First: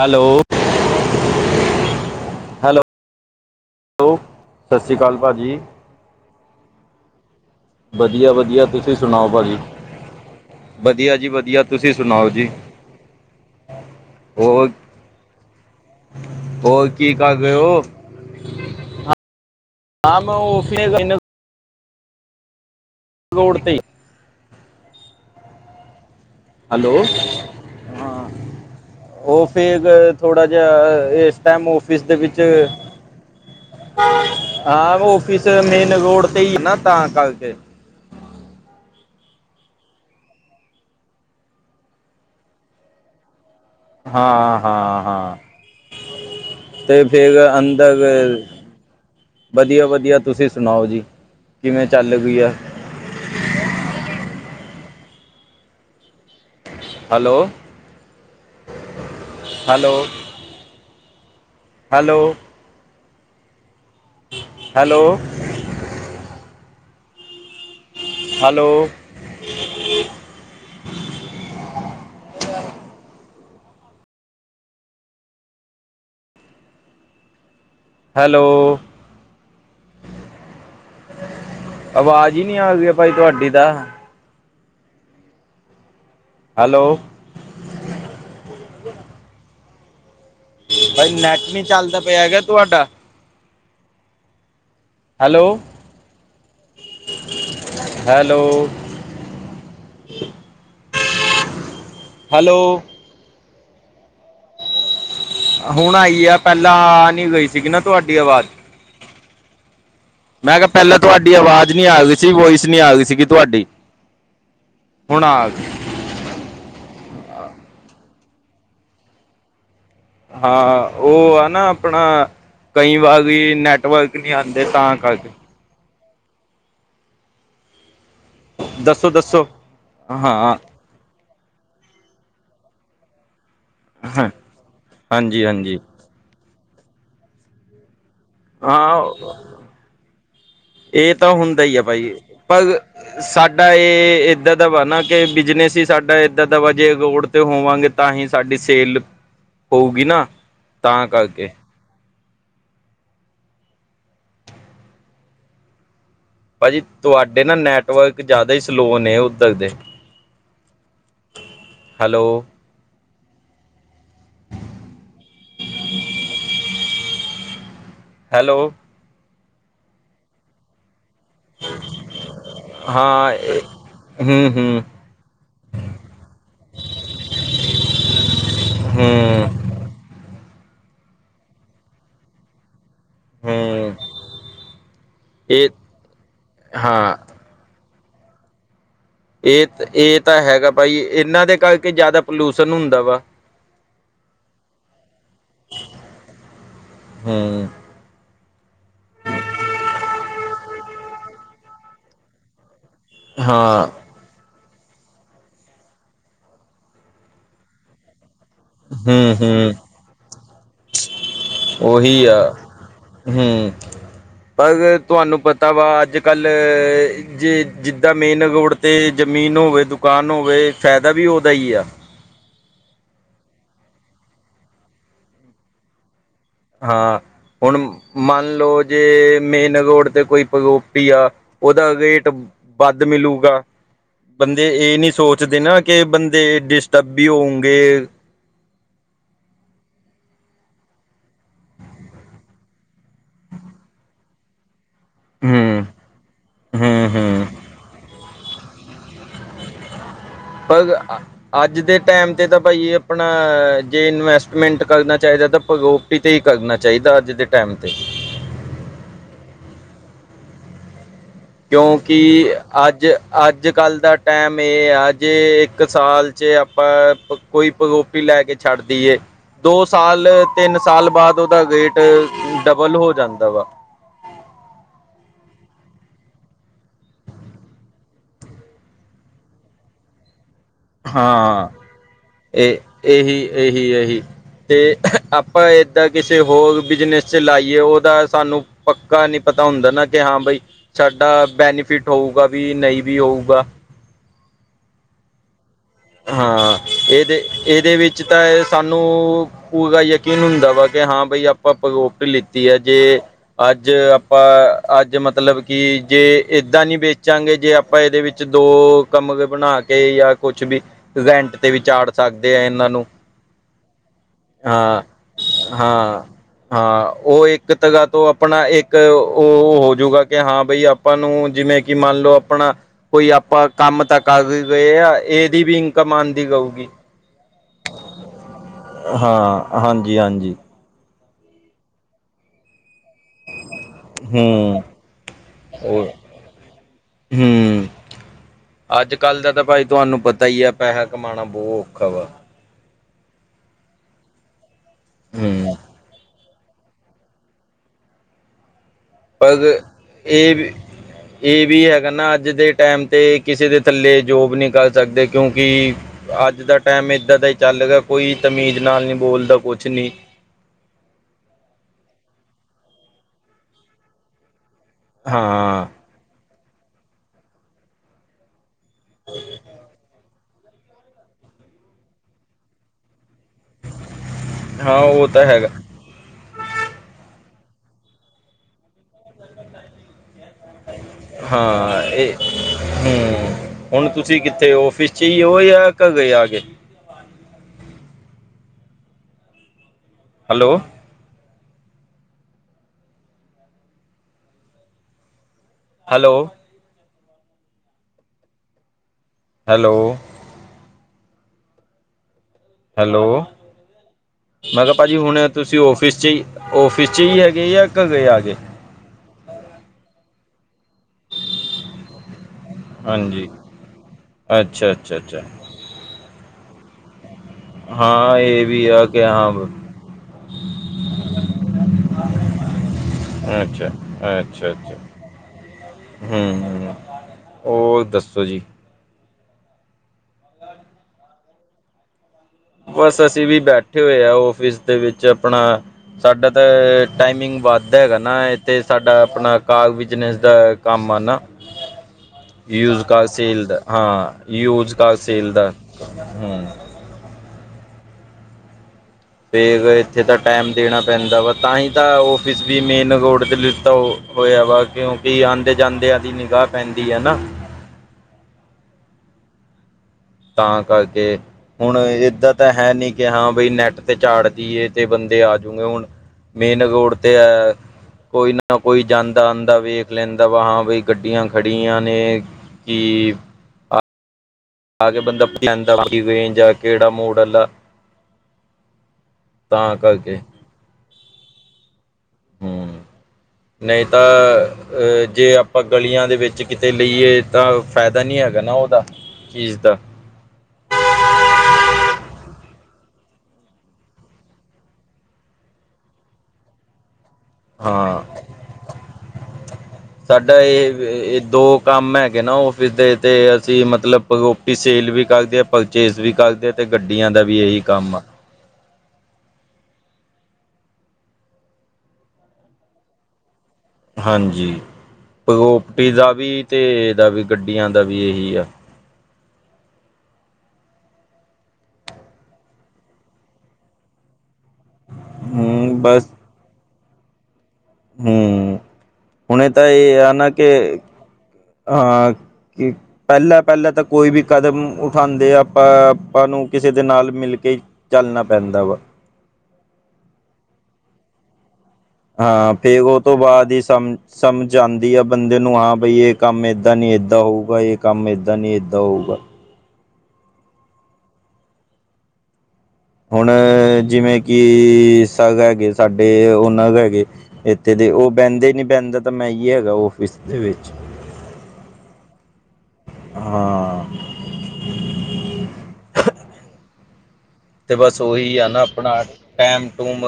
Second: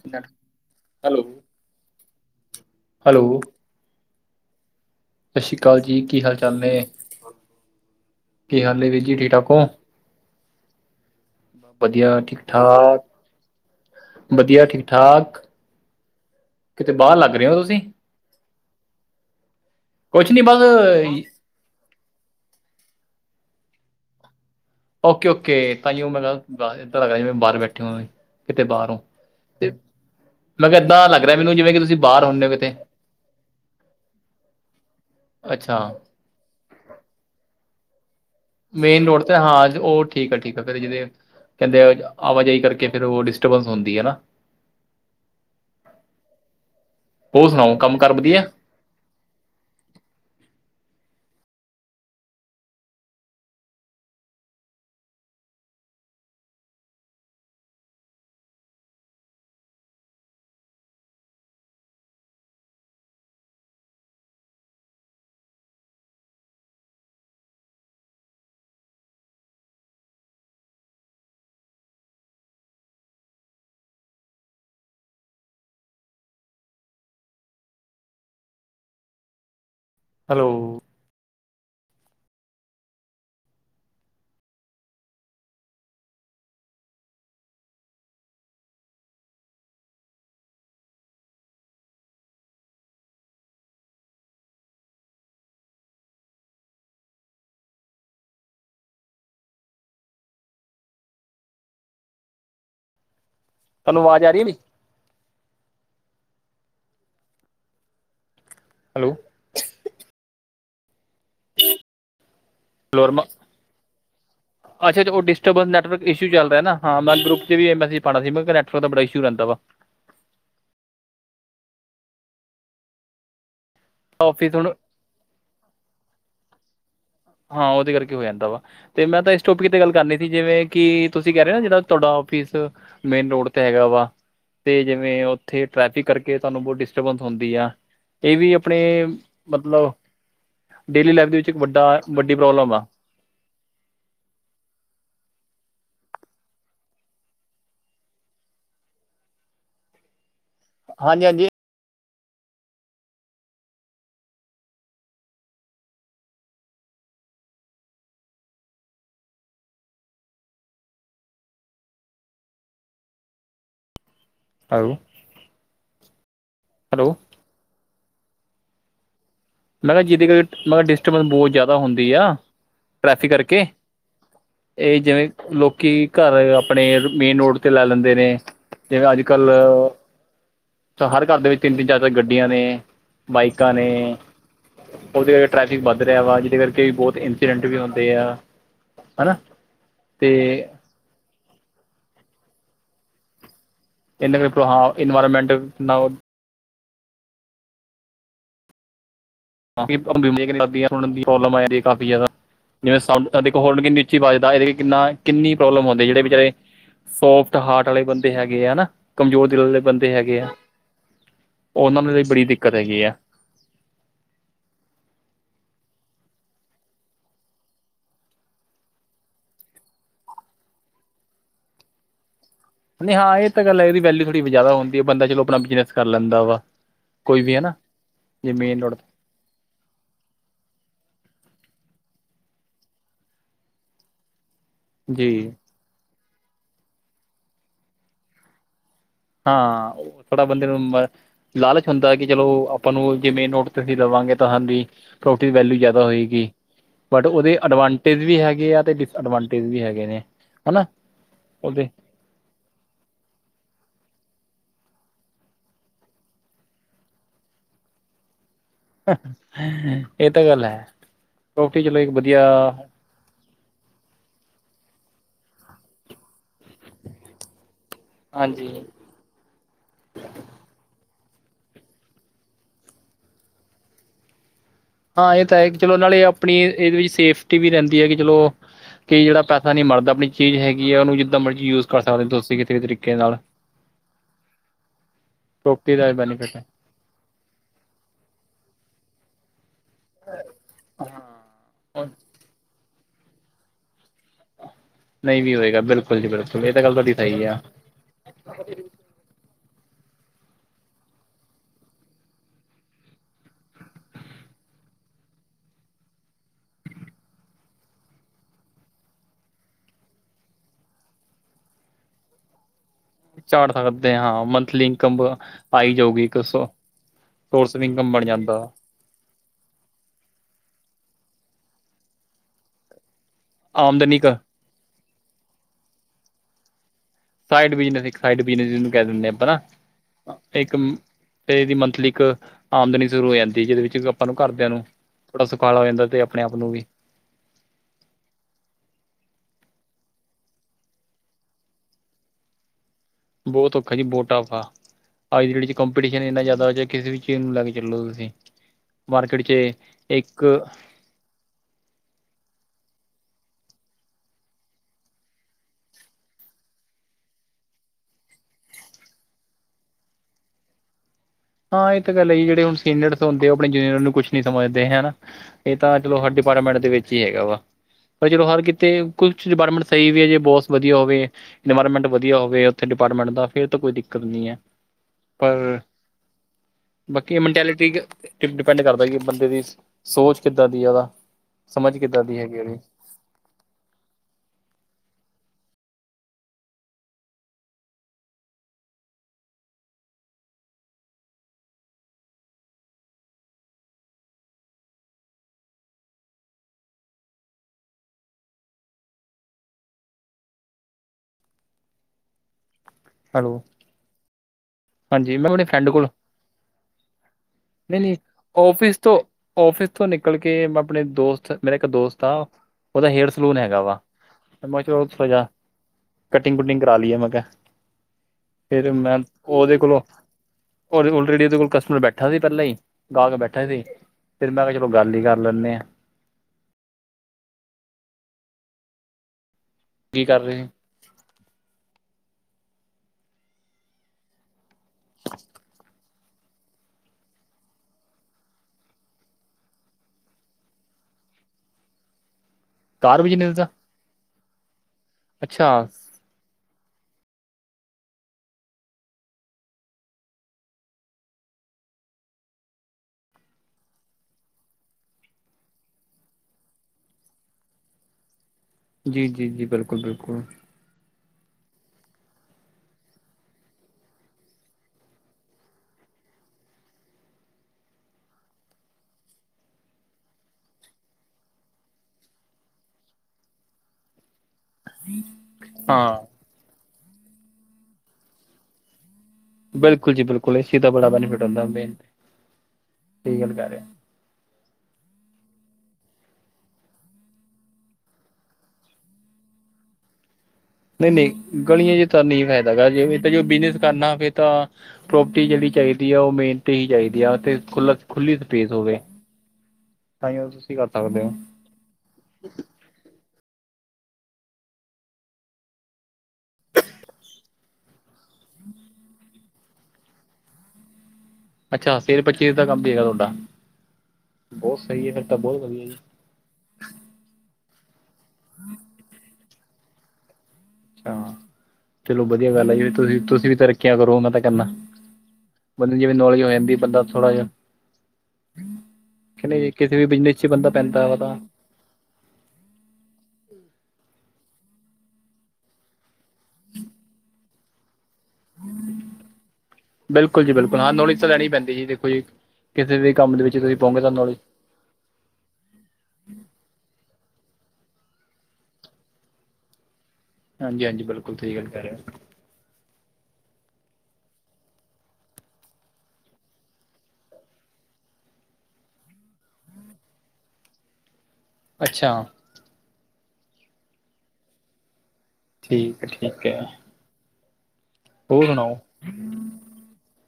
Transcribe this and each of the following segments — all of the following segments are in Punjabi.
ਹੈਲੋ। Hello hello. ਹੈਲੋ। ਸਤਿ ਸ਼੍ਰ ਅਕਾਲ। ਸਤਿ ਸ਼੍ਰੀ ਭਾਜੀ ਅਕਾਲ ਜੀ ਕੀ ਹਾਲ ਚਾਲ ਨੇ। ਵਧੀਆ ਕੀ ਵਧੀਆ ਹਾਲ ਏ ਤੁਸੀਂ ਵੀਰ ਜੀ ਸੁਣਾਓ ਠੀਕ- ਠਾਕ ਭਾਜੀ ਹੋ। ਵਧੀਆ ਜੀ ਤੁਸੀਂ ਵਧੀਆ ਸੁਣਾਓ ਠੀਕ- ਜੀ ਠਾਕ। ਵਧੀਆ ਹੋਰ ਠੀਕ- ਠਾਕ। ਹੋਰ ਕਿਤੇ ਕੀ ਬਾਹਰ ਲੱਗ ਕਰ ਰਹੇ ਹੋ ਤੁਸੀਂ ਹਾਂ ਕੁਛ ਮੈਂ ਨੀ ਬਸ ਆਫਿਸ ਰੋੜ ਤੇ ਓਕੇ- ਓਕੇ ਤਾਂਈ ਓ ਮੈਂ ਕਿਹਾ ਹੈਲੋ ਇਧਰ ਲਗਾ ਜ ਮੈਂ ਬਾਹਰ ਬੈਠੇ ਹੋ ਹਾਂ ਕਿਤੇ ਬਾਹਰ ਹੋ। ਉਹ ਤੇ ਫਿਰ ਥੋੜ੍ਹਾ ਮੈਂ ਕਿਹਾ ਜਿਹਾ ਏਦਾਂ ਲੱਗ ਰਿਹਾ ਇਸ ਮੈਨੂੰ ਟਾਈਮ ਜਿਵੇਂ ਕਿ ਤੁਸੀਂ ਆਫਿਸ ਦੇ ਬਾਹਰ ਵਿੱਚ ਹੁੰਦੇ ਹੋ ਕਿਤੇ ਹਾਂ ਔਫਿਸ ਅੱਛਾ ਮੇਨ ਰੋਡ ਤੇ ਹੀ ਨਾ ਤਾਂ ਕਰਕੇ ਮੇਨ ਰੋਡ ਤੇ ਹਾਂ ਉਹ ਠੀਕ ਆ- ਠੀਕ ਆ ਫਿਰ ਜਿਹ ਕਹਿੰਦੇ ਆਵਾਜਾਈ ਕਰਕੇ ਫੇਰ ਉਹ ਡਿ ਟਰਬੈਂਸ ਹੁੰਦੀ ਆ। ਹਾਂ- ਹਾਂ- ਹਾਂ- ਹਾਂ। ਤੇ ਫਿਰ ਹੋਰ ਸੁਣਾਓ ਅੰਦਰ ਕੰਮ ਕਾਰ ਵਧੀਆ ਵਧੀਆ-ਵਧੀਆ ਤੁਸੀਂ ਸੁਣਾਓ ਜੀ ਕਿਵੇਂ ਚੱਲ ਗਈ ਆ। Hello hello hello hello hello hello hello ਆਵਾਜ਼ ਹੀ ਨਹੀਂ ਆ ਗਈ ਭਾਈ ਤੁਹਾਡੀ ਦਾ ਹੈਲੋ ਭਾਈ ਨੈਟ ਨੀ ਚੱਲਦਾ ਪਿਆ ਹੈਗਾ ਤੁਹਾਡਾ ਹੈਲੋ- ਹੈਲੋ ਹੈਲੋ ਤੁਹਾਨੂੰ ਆਵਾਜ਼ ਆ ਰਹੀ ਨੀ। ਹੁਣ ਆਈ ਆ ਪਹਿਲਾਂ ਨੀ ਗਈ ਸੀਗੀ ਨਾ ਤੁਹਾਡੀ ਆਵਾਜ਼ ਹੈਲੋ ਮੈਂ ਕਿਹਾ ਪਹਿਲਾਂ ਤੁਹਾਡੀ ਆਵਾਜ਼ ਨੀ ਆਦੀ ਅਂ ਵਆਇਸ ਨਹੀਂ ਆ ਗਈ ਹੈਲੋ, ਸੀਗੀ ਤੁਹਾਡੀ ਅੱਛਾ ਅੱਛਾ ਉਹ ਹੁਣ ਆ ਡਿਸਟਰਬੈਂਸ ਗਈ। ਨੈਟਵਰਕ ਇਸ਼ੂ ਚੱਲਦਾ ਨਾ ਹਾਂ ਮੈਂ ਗਰੁਪ 'ਚ ਵੀ ਇਹ ਮੈਸਿਜ ਪਾਉਣਾ ਸੀੈ [unintelligible] ਦਾ ਬੜਾ ਇਸ਼ੂ ਰਹਿੰਦਾ ਵਾ। ਹਾਂ ਉਹ ਆ ਨਾ ਆਪਣਾ ਕਈ ਵਾਰ ਵੀ ਨੈਟਵਰਕ ਨਹੀਂ ਆਫਿਸ ਆਂਦੇ ਹੁਣ ਤਾਂ ਕਰਕੇ ਹਾਂ ਉਹਦੇ ਕਰਕੇ ਹੋ ਜਾਂਦਾ ਵਾ ਤੇ ਦੱਸੋ ਮੈਂ ਤਾਂ ਇਸ ਦੱਸੋ ਟੋਪਿਕ ਤੇ ਗੱਲ ਕਰਨੀ ਸੀ ਹਾਂ ਜਿਵੇਂ ਕੀ ਤੁਸੀਂ ਕਹਿ ਰਹੇ ਹੋ ਜਿਹੜਾ ਤੁਹਾਡਾ ਆਫਿਸ ਮੇਨ ਰੋਡ ਹੈਗਾ ਵਾ ਤੇ ਜਿਵੇਂ ਹਾਂਜੀ ਉੱਥੇ ਹਾਂਜੀ ਟ੍ਰੈਫਿਕ ਕਰਕੇ ਤੁਾਨੂੰ ਬਹੁਤ ਡਿਸਟਰਬੈਂਸ ਹੁੰਦੀ ਆ। ਇਹ ਵੀ ਆਪਣੇ ਹਾਂ ਮਤਲਬ ਡੇਲੀ ਲਾਈਫ ਦੇ ਵਿੱਚ ਇੱਕ ਵੱਡਾ ਵੱਡੀ ਪਗ ਪ੍ਰੋਬਲਮ ਆ ਸਾਡਾ ਇਹ ਇੱਦਾਂ ਦਾ ਵਾ ਨਾ ਕਿ ਬਿਜਨਸ ਹੀ ਸਾਡਾ ਇੱਦਾਂ ਦਾ ਵਾ ਜੇ ਅ ਰੋਡ ਹੋਵਾਂਗੇ। ਤਾਂ ਹੀ ਸਾਡੀ ਸੇਲ ਹੋਊਗੀ ਨਾ ਤਾਂ ਹਾਂਜੀ ਹਾਂਜੀ ਕਰਕੇ ਭਾਜੀ ਤੁਹਾਡੇ ਨਾ ਨੈਟਵਰਕ ਜ਼ਿਆਦਾ ਹੀ ਸਲੋਅ ਨੇ ਉੱਧਰ ਦੇ ਹੈਲੋ ਹੈ ਹੈਲੋ ਹੈਲੋ ਮੈਂ ਕਿਹਾ ਜਿਹਦੇ ਕਰ ਮੈਂ ਕਿਹਾ ਡਿਸਟਰਬੈਂਸ ਬਹੁਤ ਜ਼ਿਆਦਾ ਹੁੰਦੀ ਆ ਹਾਂ ਟਰੈਫਿਕ ਕਰਕੇ ਹੂੰ ਹੂੰ ਇਹ ਜਿਵੇਂ ਲੋਕੀ ਘਰ ਆਪਣੇ ਮੇਨ ਰੋਡ ਤੇ ਲੈ ਲੈਂਦੇ ਨੇ। ਜਿਵੇਂ ਅੱਜ ਹੂੰ ਕੱਲ੍ਹ ਹਰ ਘਰ ਦੇ ਵਿੱਚ ਤਿੰਨ ਤਿੰਨ ਚਾਰ ਚਾਰ ਗੱਡੀਆਂ ਨੇ ਬਾਈਕਾਂ ਨੇ ਹੂੰ ਉਹਦੇ ਕਰਕੇ ਇਹ ਟ੍ਰੈਫਿਕ ਵੱਧ ਰਿਹਾ ਵਾ ਜਿਹਦੇ ਕਰਕੇ ਹਾਂ ਬਹੁਤ ਇੰਸੀਡੈਂਟ ਵੀ ਹੁੰਦੇ ਆ ਹਨਾ ਇਹ ਇਹ ਤੇ ਤਾਂ ਹੈਗਾ ਭਾਈ ਇਹਨਾਂ ਦੇ ਕਰਕੇ ਜ਼ਿਆਦਾ ਪੋਲਿੂਸ਼ਨ ਹੁੰਦਾ ਵਾ ਇਹ ਹਾਂ ਇਨਵਾਇਰਮੈਂਟ ਨਾ ਹਮ ਲੱਗਦੀ ਪ੍ਰੋਬਲਮ ਆ ਕਾਫੀ ਜਿਆਦਾ ਹਾਂ ਜਿਵੇਂ ਉਚੀ ਵਾਜ ਦਾ ਇਹਦੇ ਕਿੰਨਾ ਕਿੰਨੀ ਪ੍ਰੋਬਲਮ ਹੁੰਦੀ ਜਿਹੜੇ ਬਾਰੇ ਸੋਫਟ ਹਾਰਟ ਵਾਲੇ ਬੰ ਹੈਗੇ ਆਾ ਹੂੰ ਕਮਜ਼ੋਰ ਦਿਲ ਹੂੰ ਦੇ ਬੰਦੇ ਹੈਗੇ ਆ ਉਹਨਾਂ ਦੇ ਲਈ ਬੜੀ ਦਿੱਕਤ ਹੈਗੀ ਆ ਹ ਪਰ ਤੁਹਾਨੂੰ ਪਤਾ ਵਾ ਅੱਜ ਕੱਲ੍ਹ ਜੇ ਜਿੱਦਾਂ ਮੇਨ ਰੋਡ 'ਤੇ ਜ਼ਮੀਨ ਹੋਵੇ ਦੁਕਾਨ ਹੋਵੇ ਫਾਇਦਾ ਵੀ ਉਹਦਾ ਹੀ ਆ ਨਹੀਂ ਹਾਂ ਇਹ ਤਾਂ ਗੱਲ ਹੈ ਇਹਦੀ ਵੈਲੂ ਥੋੜੀ ਜ਼ਿਆਦਾ ਹੁੰਦੀ ਆ ਬੰਦਾ ਚਲੋ ਆਪਣਾ ਬਿਜ਼ਨਸ ਕਰ ਲੈਂਦਾ ਵਾ ਹਾਂ ਕੋਈ ਵੀ ਹੈ ਨਾ ਹੁਣ ਮੰਨ ਜੇ ਲਓ ਮੇਨ ਰੋਡ ਜੇ ਮੇਨ ਰੋਡ ਤੇ ਕੋਈ ਪਗੋਪੀ ਆ ਉਹਦਾ ਰੇਟ ਵੱਧ ਮਿਲੂਗਾ ਬੰਦੇ ਇਹ ਨੀ ਜੀ ਸੋਚਦੇ ਨਾ ਕਿ ਬੰਦੇ ਡਿਸਟਰਬ ਵੀ ਹੋਊਗੇ ਹਾਂ ਥੋੜਾ ਬੰਦੇ ਲਾਲਚ ਹੁੰਦਾ ਕਿ ਚਲੋ ਆਪਾਂ ਨੂੰ ਜਿਵੇਂ ਨੋਟ ਤੇ ਅਸੀਂ ਲਵਾਂਗੇ ਤਾਂਹਾਨਡੀ ਪ੍ਰੋਫਟੀ ਵੈਲਊ ਹੂੰ ਜ਼ਿਆਦਾ ਹੋਏਗੀ ਹੂੰ ਬਟ ਹੂੰ ਉਹਦੇ ਅਡਵਾਂ ਵੀ ਹੈਗੇ ਆ ਤੇ ਡਿਸਐਡਵਾਂਟੇਜ ਵੀ ਹੈਗੇ ਨੇ ਹੈ ਨਾ ਪਰ ਅੱਜ ਉਹਦੇ ਦੇ ਟਾਈਮ 'ਤੇ ਤਾਂ ਭਾਾਈ ਆਪਣਾ ਜੇ ਇਨਵੈਸਟਮੈਂਟ ਕਰਨਾ ਚਾਹੀਦਾ ਤਾਂ ਭਗੋ ਤੇ ਹੀ ਕਰਨਾ ਚਾਹੀਦਾ ਅੱਜ ਦੇ ਟਾਈਮ ਤੇ ਇਹ ਤਾਂ ਗੱਲ ਹੈ ਪ੍ਰੋਪਰਟੀ ਚਲੋ ਇੱਕ ਵਧੀਆ ਕਿਉਂਕਿ ਅੱਜ ਅੱਜ ਕੱਲ੍ਹ ਦਾ ਟਾਈਮ ਇਹ ਆ ਜੇ ਇੱਕ ਸਾਲ 'ਚ ਆਪਾਂ ਪ ਕੋਈ ਪੋ ਲੈ ਕੇ ਹਾਂਜੀ ਛੱਡਦੀਈ ਦੋ ਸਾਲ ਤਿੰਨ ਸਾਲ ਬਾਅਦ ਉਹਦਾ ਵੇਟ ਡਬਲ ਹੋ ਜਾਂਦਾ ਵਾ ਹਾਂ ਇਹ ਤਾਂ ਹੈ ਕਿ ਚਲੋ ਨਾਲੇ ਆਪਣੀ ਇਹਦੇ ਵਿੱਚ ਸੇਫਟੀ ਵੀ ਰਹਿੰਦੀ ਹੈ ਕਿ ਚਲੋ ਕ ਜਿਹੜਾੈਸ ਨੀ ਮਰਦਾ ਆਪਣੀ ਚੀਜ਼ ਹੈਗੀ ਹੈ ਉਹਨੂੰ ਜਿੱਦਾਂ ਮਰਜ਼ੀ ਹਾਂ ਯੂਜ ਕਰ ਸਕਦੇ ਹੋ ਤੁਸੀਂ ਕਿਸੇ ਇਹ ਵੀ ਤਰੀਕੇ ਨਾਲ ਇਹੀ ਇਹੀ ਇਹੀ ਤੇ ਆਪਾਂ ਪ੍ਰੋਪਰਟੀ ਏਦਾਂ ਦਾ ਕਿਸੇ ਬੈਨੀਫਿਟ ਹੈ ਹੋਰ ਬਿਜਨਸ ਚ ਲਾਈਏ ਉਹਦਾ ਸਾਨੂੰ ਪੱਕਾ ਨਹੀਂੀ ਪਤਾ ਹੁੰਦਾ ਨਾ ਕਿ ਹਾਂ ਬਾਈ ਸਾਡਾ ਬੈਨੀਫਿਟ ਹੋਊਗਾ ਵੀ ਨਹੀਂ ਵੀ ਹੋਊਗਾ ਨਹੀਂ ਵੀ ਹੋਏਗਾ ਬਿਲਕੁਲ ਜੀ ਬਿਲਕੁਲ ਇਹ ਹਾਂ ਤਾਂ ਗੱਲ ਤੁਹਾਡੀ ਇਹਦੇ ਸਹੀ ਆ ਇਹਦੇ ਵਿੱਚ ਤਾਂ ਸਾਨੂੰ ਉਹਗਾ ਯਕੀਨ ਹੁੰਦਾ ਵਾ ਕਿ ਹਾਂ ਬਈ ਆਪਾਂ ਪਗੋਟ ਲਿੱਤੀ ਹੈ ਜੇ ਅੱਜ ਆਪਾਂ ਅੱਜ ਮਤਲਬ ਕਿ ਜੇ ਏਦਾਂ ਨੀ ਵੇਚਾਂਗੇ ਜੇਾਂ ਆਪਾਂ ਇਹਦੇ ਵਿੱਚ ਦੋ ਕੰਮ ਬਣਾ ਕੇ ਜਾਂ ਕੁਛ ਕੁਛ ਵੀ ਰੈਂਟ ਤੇ ਵੀ ਚਾੜ ਸਕਦੇ ਆ ਇਹਨਾਂ ਨੂੰ ਝਾੜ ਸਕਦੇ ਹ ਹਾਂ ਮੰਥਲੀ ਹਾਂ ਇਨਕਮ ਆਈ ਜਾਊਗੀ ਇੱਕ ਸੌ ਤਗਾਾ ਤੋਂ ਆਪਣਾ ਇੱਕ। ਇੱਕ ਉਹ ਹੋਜੂਗਾ ਕਿ ਹਾਂ ਬਈ ਆਪਾਂ ਨੂੰ ਜਿਵੇਂ ਕਿ ਮੰਨ ਲਓ ਆਪਣਾ। ਕੋਈ ਆਪਾਂ ਕੰਮ ਆਮਦਨੀ ਤਾਂ ਇੱਕ ਕਰ ਗਏ ਆ ਇਹਦੀ ਵੀ ਇਨਕਮ ਆਉਂਦੀ ਕਊਗੀ। ਸਾਈਡ ਬਿਜਨ ਇੱਕ ਸਾਈਡ ਬਿਜਨ ਜਿਹਨੂੰ ਕਹਿ ਦਿੰਦੇ ਆਪਾਂ ਹਾਂ ਹਾਂਜੀ ਹਾਂਜੀ ਇੱਕ। ਤੇਦੀ ਮੰਥਲੀ ਇੱਕ ਆਮਦਨੀ ਸ਼ੁਰੂ ਹੋ ਜਾਂਦੀ। ਜਿਹਦੇ ਵਿੱਚ ਆਪਾਂ ਨੂੰ ਘਰਦਿਆਂ ਨੂੰ ਹੂੰ ਥੋੜਾ ਸੁਖਾਲਾ ਹੋ ਉਹ ਜਾਂਦਾ ਤੇ ਆਪਣੇ ਆਪ ਨੂੰ ਵੀ ਹੂੰ, ਅੱਜ ਕੱਲ੍ਹ ਦਾ ਤਾਂ ਭਾਈ ਤੁਹਾਨੂੰ ਪਤਾ ਹੀ ਆ ਪੈਸਾ ਕਮਾਉਣਾ ਬਹੁਤ ਔਖਾ ਵਾ ਬਹੁਤ ਔਖਾ ਜੀ ਬੋਟਾਾ ਅੱਜ ਦੀ ਡੇਚ ਹੂੰ ਕੰਪੀਟੀਸ਼ਨ ਇੰਨਾ ਜ਼ਿਆਦਾ। ਕਿਸੇ ਵੀ ਚੀਜ਼ ਨੂੰ ਲੈ ਕੇ ਚੱਲੋ ਤੁਸੀਂ ਮਾਰਕੀਟ ਚ ਪਰ ਇੱਕ ਇਹ ਵੀ ਇਹ ਵੀ ਹੈਗਾ ਨਾ ਅੱਜ ਦੇ ਟਾਈਮ 'ਤੇ ਕਿਸੇ ਦੇ ਥੱਲੇ ਜੋਬ ਨਹੀਂ ਕਰ ਸਕਦੇ ਕਿਉਂਕਿ ਅੱਜ ਦਾ ਟਾਈਮ ਏਦਾਂ ਦਾ ਹੀ ਚੱਲਗਾ ਕੋਈ ਤਮੀਜ਼ ਨਾਲ ਨਹੀਂੀ ਬੋਲਦਾ ਕੁਛ ਨਹੀਂ ਹਾਂ ਇਹ ਤਾਂ ਗੱਲ ਹੈ ਜ ਜਿਹੜੇ ਹੁਣ ਸੀਨੀਅਰ ਹੁੰਦੇ ਉਹ ਆਪਣੇ ਜੂਨੀਅਰ ਨੂੰ ਕੁਛ ਨੀ ਸਮਝਦੇ ਹਨਾ ਹਾਂ ਇਹ ਤਾਂ ਚਲੋ ਹਰ ਡਿਪਾਰਟਮੈਂਟ ਦੇ ਵਿੱਚ ਹੀ ਹੈਗਾ ਵਾ ਪਰ ਚਲੋ ਹਰ ਕਿਤੇ ਕੁਛ ਡਿਪਾਰਟਮੈਂਟ ਸਹੀ ਵੀ ਹੈ ਜੇ ਬਹੁਤ ਵਧੀਆ ਹੋਵੇ ਇਨਵਾਇਰਮੈਂਟ ਵਧੀਆ ਹੋਵੇ ਉੱਥੇ ਡਿਪਾਰਟਮੈਂਟ ਦਾ ਫਿਰ ਤਾਂ ਕੋਈ ਦਿੱਕਤ ਨਹੀਂ ਹੈ ਹਾਂ ਉਹ ਤਾਂ ਹੈਗਾ ਪਰ ਬਾਕੀ ਮੈਂਟੈਲਿਟੀ ਡਿਪੈਂਡ ਕਰਦਾ ਬੰਦੇ ਦੀ। ਸੋਚ ਕਿੱਦਾਂ ਦੀ ਉਹਦਾ ਸਮਝ ਹਾਂ ਕਿੱਦਾਂ ਦੀ ਇਹ ਹੈਗੀ ਉਹਦੀ ਹੂੰ, ਹੁਣ ਤੁਸੀਂ ਕਿੱਥੇ ਔਫਿਸ ਚ ਹੀ ਹੋ ਜਾਂ ਘ ਗਏ ਆ ਕੇ ਹੈਲੋ, ਹੈਲੋ, ਹੈਲੋ, ਹੈਲੋ, ਮੈਂ ਕਿਹਾ ਭਾਜੀ ਹਾਂਜੀ ਹੁਣ ਮੈਂ ਆਪਣੇ ਤੁਸੀਂ ਫਰੈਂਡ ਕੋਲ ਔਫਿਸ ਚ ਹੀ ਔਫਿਸ ਚ ਹੀ ਹੈਗੇ ਜਾਂ ਘਏ ਆ ਗਏ। ਔਫਿਸ ਤੋਂ ਫਿਸ ਤੋਂ ਨਿਕਲ ਕੇ ਮੈਂ ਆਪਣੇ ਦੋਸਤ ਮੇਰਾ ਇੱਕ ਦੋਸਤ ਆ। ਉਹਦਾ ਹੇਅਰ ਹਾਂਜੀ ਸਲੂਨ ਹੈਗਾ ਅੱਛਾ ਅੱਛਾ ਵਾਥੋ ਅੱਛਾ ਜਾ ਕਟਿੰਗ ਕੁਟਿੰਗ ਕਰਾ ਲਈਏ ਮੈਂ ਕਿਹਾ। ਹਾਂ ਇਹ ਵੀ ਫਿਰ ਆ ਮੈਂ ਕਿ ਉਹਦੇ ਕੋਲੋਂ ਲਰੇਡੀ ਉਹਦੇ ਕੋਲ ਕਸਟਮਰ ਬੈਠਾ ਸੀ ਪਹਿਲਾਂ ਹੀ ਗਾ ਕੇ ਬੈਠਾ ਸੀ। ਅੱਛਾ ਅੱਛਾ ਫਿਰ ਮੈਂ ਕਿਹਾ ਅੱਛਾ ਚਲੋ ਗੱਲ ਹੀ ਕਰ ਲੈਂਦੇ ਆ ਹੂੰ, ਉਹ ਦੱਸੋ ਜੀ, ਕੀ ਕਰ ਰਹੇ। ਬਸ ਅਸੀਂ ਵੀ ਬੈਠੇ ਹੋਏ ਆ ਆਫਿਸ ਦੇ ਵਿੱਚ ਆਪਣਾ। ਸਾਡਾ ਤਾਂ ਟਾਈਮਿੰਗ ਵੱਧਦਾ ਹੈਗਾ ਨਾ ਅਤੇ ਸਾਡਾ ਆਪਣਾ ਕਾਗ ਬਿਜ਼ਨਸ ਦਾ। ਕੰਮ ਨਾ ਯੂਜ਼ ਕਾਰ ਕਾ ਬਿਜਨਸ ਸੇਲ ਦਾ ਹਾਂ ਯੂਜ ਕ ਸੇਲ ਦਾ ਅੱਛਾ ਹੂ, ਫਿਰ ਇੱਥੇ ਤਾਂ ਟਾਈਮ ਦੇਣਾ ਪੈਂਦਾ ਵਾ ਤਾਂ ਹੀ ਤਾਂ ਔਫਿਸ ਵੀ ਮੇਨ ਰੋਡ 'ਤੇ ਲਤਾ ਉਹ ਹੋਇਆ ਵਾ ਕਿਉਂਕਿ ਆਉਂਦੇ ਜਾਂਦਿਆਂ ਦੀ ਨਿਗਾਹ ਪੈਂਦੀ ਹੈ ਨਾ। ਜੀ ਜੀ ਜੀ ਬਿਲਕੁਲ ਬਿਲਕੁਲ ਤਾਂ ਕਰਕੇ ਹੁਣ ਏਦਾਂ ਤਾਂ ਹੈ ਨਹੀਂ ਕਿ ਹਾਂ ਬਈ ਨੈੱਟ ਤੇ ਚੜਦੀਏ ਤੇ ਬੰਦੇ ਆਜੂਗੇ ਹੁਣ ਮੇਨ ਰੋਡ ਤੇ ਹੈ। ਕੋਈ ਨਾ ਕੋਈ ਜਾਂਦਾ ਆਉਂਦਾ ਵੇਖ ਲੈਂਦਾ ਵਾ ਹਾਂ ਬਈ ਗੱਡੀਆਂ ਖੜੀਆਂ ਨੇ। ਕਿ ਆ ਕੇ ਬੰਦਾ ਪਦਾ ਹਾਂ ਵ ਜਾ ਕਿਹੜਾ ਮੂੜਲਾ ਬਿਲਕੁਲ ਜੀ ਬਿਲਕੁਲ ਏ ਤਾਂ ਬੜਾ ਬੈਨੀਫਿਟ ਹੁੰਦਾ ਹੂੰ ਸਹੀ ਗੱਲ ਕਰ ਰਿ ਨਹੀਂ ਤਾਂ ਅਹ ਜੇ ਆਪਾਂ ਗਲੀਆਂ ਦੇ ਵਿੱਚ ਕਿਤੇ ਲਈਏ ਤਾਂ ਫਾਇਦਾ ਨਹੀਂ ਹੈਗਾ ਨਾ ਉਹਦਾ। ਚੀਜ਼ ਦਾ ਨਹੀਂ ਨਹੀਂ ਗਲੀਆਂ ਚ ਤਾਂ ਨੀ ਫੈਦਾ ਹੈਗਾ, ਜੇ ਫੇਰ ਤਾਂ ਜੋ ਬਿਜਨਸ ਕਰਨਾ ਫਿਰ ਤਾ ਪ੍ਰੋਪਰਟੀ ਜੇੜੀ ਚਾਈਦੀ ਆ ਓਹ ਮੇਨ ਤੇ ਹੀ ਚਾਹੀਦੀ ਆ, ਤੇ ਖੁਲਾ ਖੁੱਲੀ ਹਾਂ ਸਪੇਸ ਹੋਵੇ। ਤਾਂ ਹੀ ਉਹ ਸਾਡਾ ਤੁਸੀਂ ਕਰ ਏਹ ਵੇ ਸਕਦੇ ਹੋ ਏਹ ਦੋ ਕੰਮ ਹੈਗੇ ਨਾ, ਔ ਵੀ ਦਏ ਤੇ ਅਸੀਂ ਮਤਲਬ ਪ੍ਰੋਪਰਟੀ ਸੇਲ ਵੀ ਕਰਦੇ ਐ ਪਰਚੇਸ ਵੀ ਕਰਦੇ ਤੇ ਗੱਡੀਆਂ ਦਾ ਵੀ ਏਹੀ ਕੰਮ ਆ। ਅੱਛਾ, ਸੇਲ ਪੱਰਚੇਸ ਦਾ ਕੰਮ ਵੀ ਹੈਗਾ ਤੋਡਾ। ਹਾਂਜੀ, ਵਧੀਆ ਜੀ ਪ੍ਰੋਪਟੀ ਦਾ ਵੀ ਤੇ ਏਦਾ ਵੀ ਗੱਡੀਆਂ ਦਾ ਵੀ ਏਹੀ ਐ। ਛਾ, ਚਲੋ ਵਧੀਆ ਗੱਲ ਆ ਜੀ। ਤੁਸੀ ਤੁਸੀਂ ਵੀ ਤਰੱਕੀਆਂ ਕਰੋ, ਮੈਂ ਤਾਂ ਕਰਨਾ। ਬੰਦੇ ਹੂੰ ਜਿਵੇ ਬਸ ਨੌਲੇਜ ਹੋ ਜਾਂਦੀ ਏ, ਬੰਦਾ ਥੋੜਾ ਜਾ ਹੂੰ, ਹੁਣੇ ਤਾਂ ਕਿਸੇ ਵੀ ਏਹ ਆ ਬਿਜ਼ਨਸ 'ਚ ਨਾ ਕੇ ਬੰਦਾ ਪੈਂਦਾ ਵਾ ਤਾਂ ਹਾਂ, ਕਿ ਪੈਲਾਂ ਪੈਲਾਂ ਤਾਂ ਕੋਈ ਵੀ ਕਦਮ ਉਠਾੰਦੇ ਆਪਾਂ। ਆਪਾਂ ਨੂੰ ਕਿਸੇ ਦੇ ਨਾਲ ਮਿਲ ਕੇ ਚੱਲਣਾ ਪੈਂਦਾ ਵਾ। ਬਿਲਕੁਲ ਜੀ ਬਿਲਕੁਲ, ਹਾਂ ਨੌਲੀਜ ਤਾਂ ਲੈਣੀ ਈ ਪੈਂਦੀ ਜੀ, ਦੇਖੋ ਜੀ। ਹਾਂ, ਕਿਸੇ ਫੇ ਵੀ ਓਹ ਤੋਂ ਕੰਮ ਦੇ ਵਿੱਚ ਬਾਦ ਤੁਸੀਂ ਹੀ ਪਾਉਂਗੇ ਸਮ ਤਾਂ ਨੌਲੇਜ ਸਮ ਜਾਂਦੀ ਐ ਬੰਦੇ ਨੂੰ। ਹਾਂ, ਬਈ ਏਹ ਕੰਮ ਏਦਾਂ ਨੀ ਏਦਾਂ ਹੋਊਗਾ, ਏਹ ਕੰਮ ਏਦਾਂ ਨੀ ਏਦਾਂ ਹੋਊਗਾ। ਹਾਂਜੀ ਹਾਂਜੀ, ਬਿਲਕੁਲ ਸਹੀ ਗੱਲ ਕਰ ਰੈ ਐ। ਹੁਣ ਜਿਵੇਂ ਕਿ, ਸਗ ਹੈਗੇ ਸਾਡੇ ਉਹ ਨਗ ਹੈਗੇ। ਏਥੇ ਦੇ ਓਹ ਬੈੰਦੇ ਨੀ ਬੈੰਦਾ ਤਾਂ ਮੈਂ ਈ ਹੈਗਾ ਔਫਿਸ ਦੇ ਵੇਚ। ਅੱਛਾ। ਹਾਂ। ਠੀਕ ਹੈ, ਠੀਕ ਐ। ਤੇ ਬਸ ਓਹੀ ਆ ਨਾ ਆਪਣਾ ਟੈਮ-ਟੂਮ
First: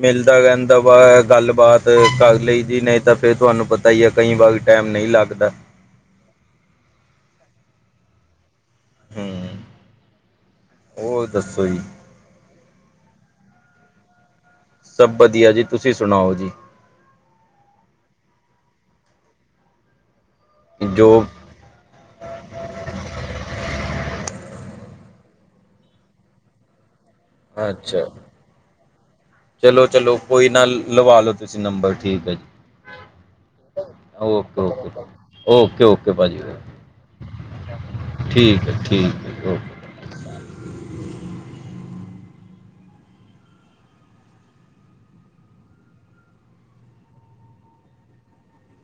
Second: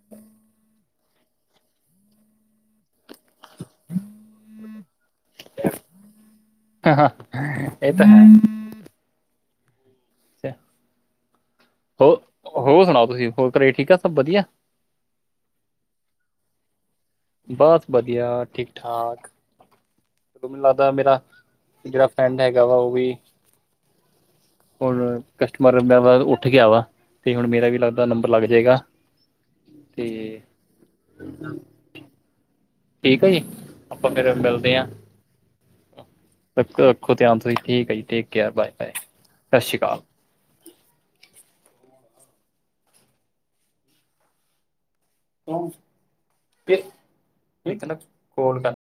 ਮਿਲਦਾ ਰੈੰਦਾ। ਵ ਗੱਲਬਾਤ ਕਰ ਲਈ ਦੀ ਨਹੀਂ ਤਾਂ ਫੇਰ ਤੁਹਾਨੂੰ ਪਤਾ ਹੀ ਐ ਕਈ ਵਾਰ ਟੈਮ ਨਹੀਂ ਲੱਗਦਾ। ਹਾ ਹਾ, ਇਹ ਤਾਂ ਹੈ। ਹੂੰ, ਹੋਰ ਦੱਸੋ ਜੀ। ਹੋ ਹੋਰ ਸੁਣਾਓ, ਤੁਸੀਂ ਹੋਰ ਘਰੇ ਠੀਕ ਆ ਸਭ ਵਧੀਆ? ਸਭ ਵਧੀਆ ਜੀ, ਤੁਸੀਂ ਸੁਣਾਓ ਜੀ? ਬਸ ਵਧੀਆ, ਠੀਕ-ਠਾਕ ਔ ਮੈਨ ਲੱਗਦਾ ਜੋ ਮੇਰਾ ਜੇੜਾ ਫਰੈਂਡ ਹੈਗਾ ਵਾ ਓਹ ਵੀ ਹੋਣ ਕਸਟਮਰ ਮੈਂ ਬਾਸ ਉੱਠ ਗਿਆ ਵਾ। ਤੇ ਹੁਣ ਮੇਰਾ ਵੀ ਲੱਗਦਾ ਅੱਛਾ ਨੰਬਰ ਲੱਗ ਜੇਗਾ। ਚਲੋ ਚਲੋ ਕੋਈ ਨਾ ਲਵਾ ਲੋ ਤੁਸੀਂ ਨੰਬਰ ਠੀਕ ਹੈ ਜੀ। ਠੀਕ ਆ ਜੀ, ਅਪਾਂ ਫੇਰ ਓਕੇ ਮਿਲਦੇ ਆਂ। ਓਕੇ ਓਕੇ ਓਕੇ ਭਾਜੀ ਰੱਖੋ ਰਖੋ ਧਿਆਨ, ਤੁਸੀਂ ਠੀਕ ਏਕੇ ਆ ਠੀਕ ਹੈ ਬਾਏ-ਬਾਏ ਠੀਕ ਹੈ ਸ ਓਕੇ ਸ਼੍ਰੀ ਕਾਲ। ਕੋਣ ਸੀ, ਫੇ ਫੇਰ ਕੈੰਦਾ ਕੋਲ ਕਰ।